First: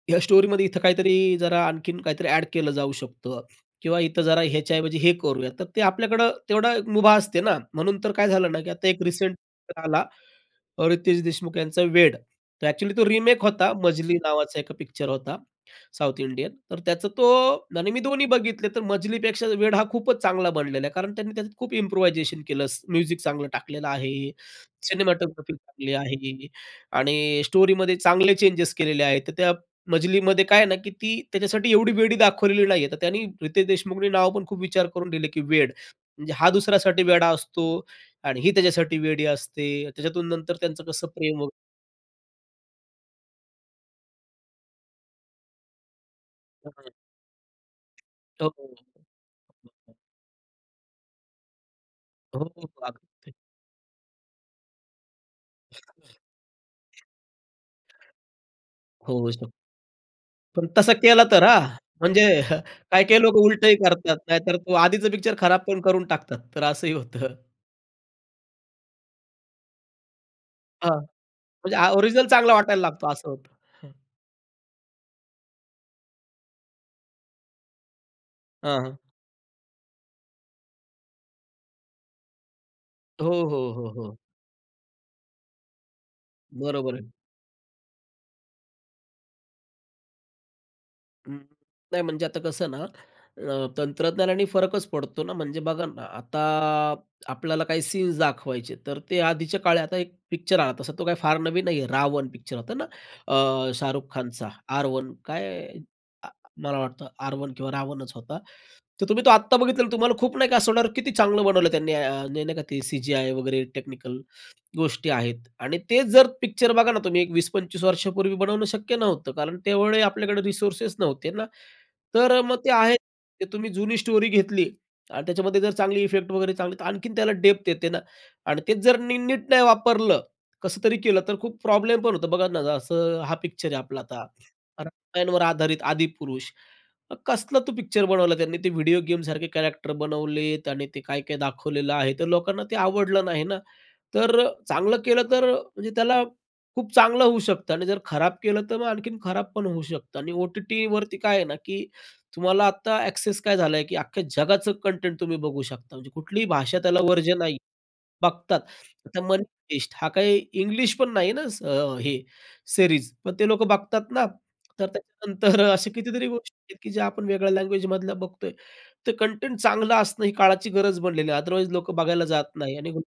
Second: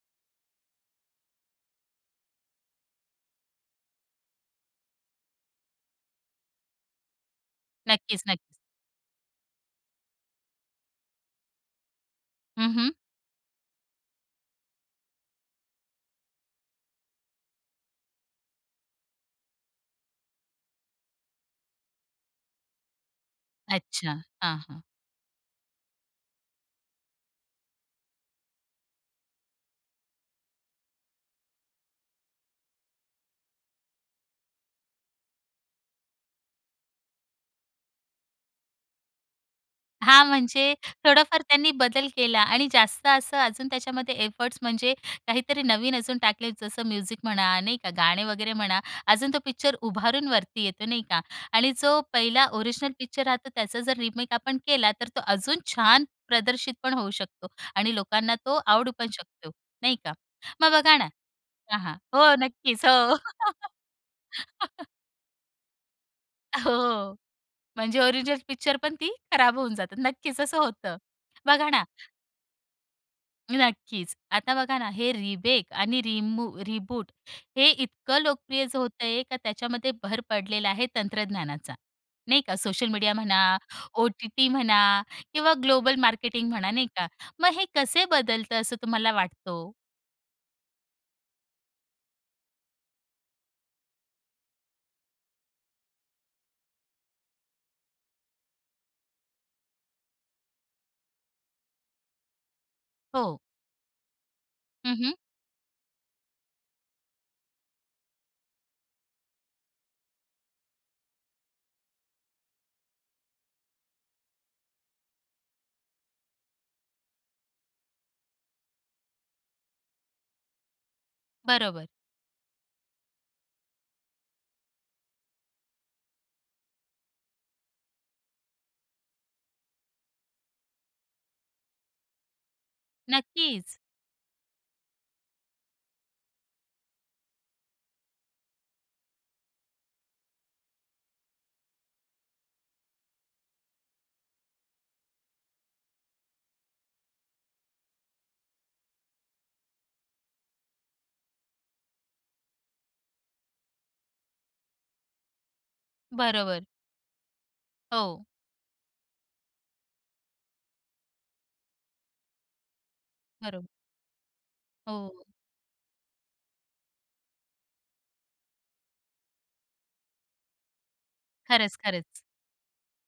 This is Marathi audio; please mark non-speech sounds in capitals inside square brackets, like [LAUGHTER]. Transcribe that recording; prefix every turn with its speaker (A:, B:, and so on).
A: या स्टोरीमध्ये इथं काहीतरी अ, जरा आणखीन काहीतरी ऍड केलं जाऊ शकतं किंवा इथं जरा ह्याच्याऐवजी हे करूया. तर ते आपल्याकडे तेवढं मुभा असते ना म्हणून. तर
B: नक्कीच,
A: काय
B: नक्कीच.
A: झालं ना, की आता एक रिसेंट पिक्चर आला अ, रितेश देशमुख यांचा वेड. तर
B: हं, हं.
A: ऍक्च्युअली तो रिमेक होता. मजली नावाचा एका पिक्चर होता साउथ इंडियन, तर त्याचा तो आणि मी दोन्ही बघितले, तर मजलीपेक्षा वेड हा खूपच चांगला बनलेला आहे कारण त्यांनी त्यात खूप इम्प्रुव्हायझेशन केलं, म्युझिक चांगलं टाकलेलं
B: अच्छा,
A: आहे,
B: हां, हां.
A: सिनेमॅटोग्राफी चांगली टाकली आहे त्यांनी आणि स्टोरीमध्ये चांगले चेंजेस केलेले आहेत. तर त्या मजलीमध्ये काय आहे ना, की ती त्याच्यासाठी एवढी वेडी दाखवलेली नाही आहे. तर त्यांनी रितेश देशमुखनी नाव पण खूप विचार करून दिले, की वेड म्हणजे हा दुसऱ्यासाठी वेडा असतो आणि ही त्याच्यासाठी वेडी असते.
B: हां,
A: त्याच्यातून नंतर
B: म्हणजे
A: त्यांचं कसं
B: थोडाफार
A: प्रेम
B: त्यांनी बदल केला आणि जास्त असं अजून त्याच्यामध्ये एफर्ट्स म्हणजे काहीतरी नवीन अजून टाकले, जसं
A: [UNINTELLIGIBLE]
B: म्युझिक म्हणा, नाही का? गाणे वगैरे म्हणा, अजून तो पिक्चर
A: [UNINTELLIGIBLE]
B: उभारून वरती येतो, नाही का? आणि जो
A: हो,
B: पहिला
A: हो.
B: ओरिजिनल पिक्चर
A: अगदी.
B: राहतो, त्याचा जर रिमेक आपण केला तर तो अजून छान प्रदर्शित पण होऊ शकतो आणि लोकांना तो आवडू पण
A: होऊ
B: शकतो,
A: शकतो.
B: नाही का?
A: पण
B: मग
A: तसा
B: बघा ना
A: केलं तर हां.
B: हां, हां.
A: म्हणजे
B: हो,
A: [CHUCKLES]
B: नक्कीच
A: काही,
B: हो.
A: काही लोकं उलटंही करतात, नाहीतर तो
B: [LAUGHS]
A: आधीच पिक्चर खराब पण करून टाकतात. तर असंही
B: हो,
A: होतं.
B: म्हणजे ओरिजिनल पिक्चर पण ती खराब होऊन जाते. नक्कीच असं होतं.
A: हां.
B: बघा
A: म्हणजे
B: ना.
A: हा, ओरिजिनल चांगला वाटायला लागतो. असं होतं. हं.
B: नक्कीच. आता बघा ना हे रिमेक आणि रिमू रिबूट हे इतकं लोकप्रियच
A: हां,
B: होत
A: हां.
B: आहे का त्याच्यामध्ये भर पडलेला आहे तंत्रज्ञानाचा, नाही का सोशल मीडिया
A: हो,
B: म्हणा,
A: हो, हो, हो.
B: ओ-टी-टी म्हणा किंवा ग्लोबल मार्केटिंग म्हणा नाही
A: बरोबर
B: का.
A: आहे.
B: मग हे कसे बदलतं असं तुम्हाला वाटतं हो?
A: अं, नाही म्हणजे आता कसं ना, अ, तंत्रज्ञानाने फरकच पडतो ना. म्हणजे बघा ना, आता आपल्याला काही सीन्स दाखवायचे तर ते आधीच्या काळी, आता एक पिक्चर आला असा, तो काही फार नवीन नाहीये. रावण पिक्चर होता ना,
B: हो.
A: अ, शाहरुख खानचा आर.
B: हं,
A: वन
B: हं.
A: काय, मला वाटतं आर वन किंवा रावणच होता. तर तुम्ही तो आत्ता बघितलात तर तुम्हाला खूप नाही का, किती चांगलं बनवलं त्यांनी, नाही का. ते अ, सीजीआय वगैरे टेक्निकल गोष्टी आहेत. आणि तो जर पिक्चर बघा ना तुम्ही, एक 20-25 वर्षांपूर्वी बनवणं शक्य नव्हतं कारण तेवढे आपल्याकडे रिसोर्सेस नव्हते ना,
B: बरोबर.
A: तर अ, मग ते आहे. ते तुम्ही जुनी स्टोरी घेतली आणि त्याच्यामध्ये जर चांगले इफेक्ट्स वगैरे दिले, तर आणखीन त्याला डेप्थ येते ना. आणि ते जर नी नीट नाही वापरलं, कसं तरी केलं तर खूप प्रॉब्लेम पण होतो. बघा ना, असं हा पिक्चर आहे
B: नक्कीच.
A: आपला आता रामायणावर आधारित आदिपुरुष. कसला तो पिक्चर बनवला त्यांनी ते व्हिडिओ गेमसारखे कॅरेक्टर बनवलेत आणि ते काय काय दाखवलेलं आहे. तर लोकांना ते आवडलं नाही ना. तर चांगलं केलं तर म्हणजे त्याला खूप चांगलं होऊ शकतं आणि जर खराब केलं तर मग आणखीन खराब पण होऊ शकतं. आणि ओ-टी-टी वरती काय आहे ना, की तुम्हाला आता एक्सेस काय झाला आहे, की अख्ख्या जगाचं कंटेंट तुम्ही बघू शकता. म्हणजे कुठलीही
B: बरोबर.
A: भाषा, त्याला वर्ज्य नाही.
B: हो.
A: बघतात. आता Money Heist हा काही इंग्लिश पण नाही ना, अ, ही सिरीज पण ते लोक
B: बरोबर.
A: बघतात ना? तर
B: हो
A: त्याच्यानंतर अशा कितीतरी गोष्टी आहेत, की ज्या आपण वेगळ्या लँग्वेजमधल्या बघतो आहे. तर कंटेंट चांगलं असणं ही काळाची गरज बनलेली आहे अदरवाईज
B: खरंच,
A: लोकं
B: खरंच.
A: बघायला जात नाहीत आणि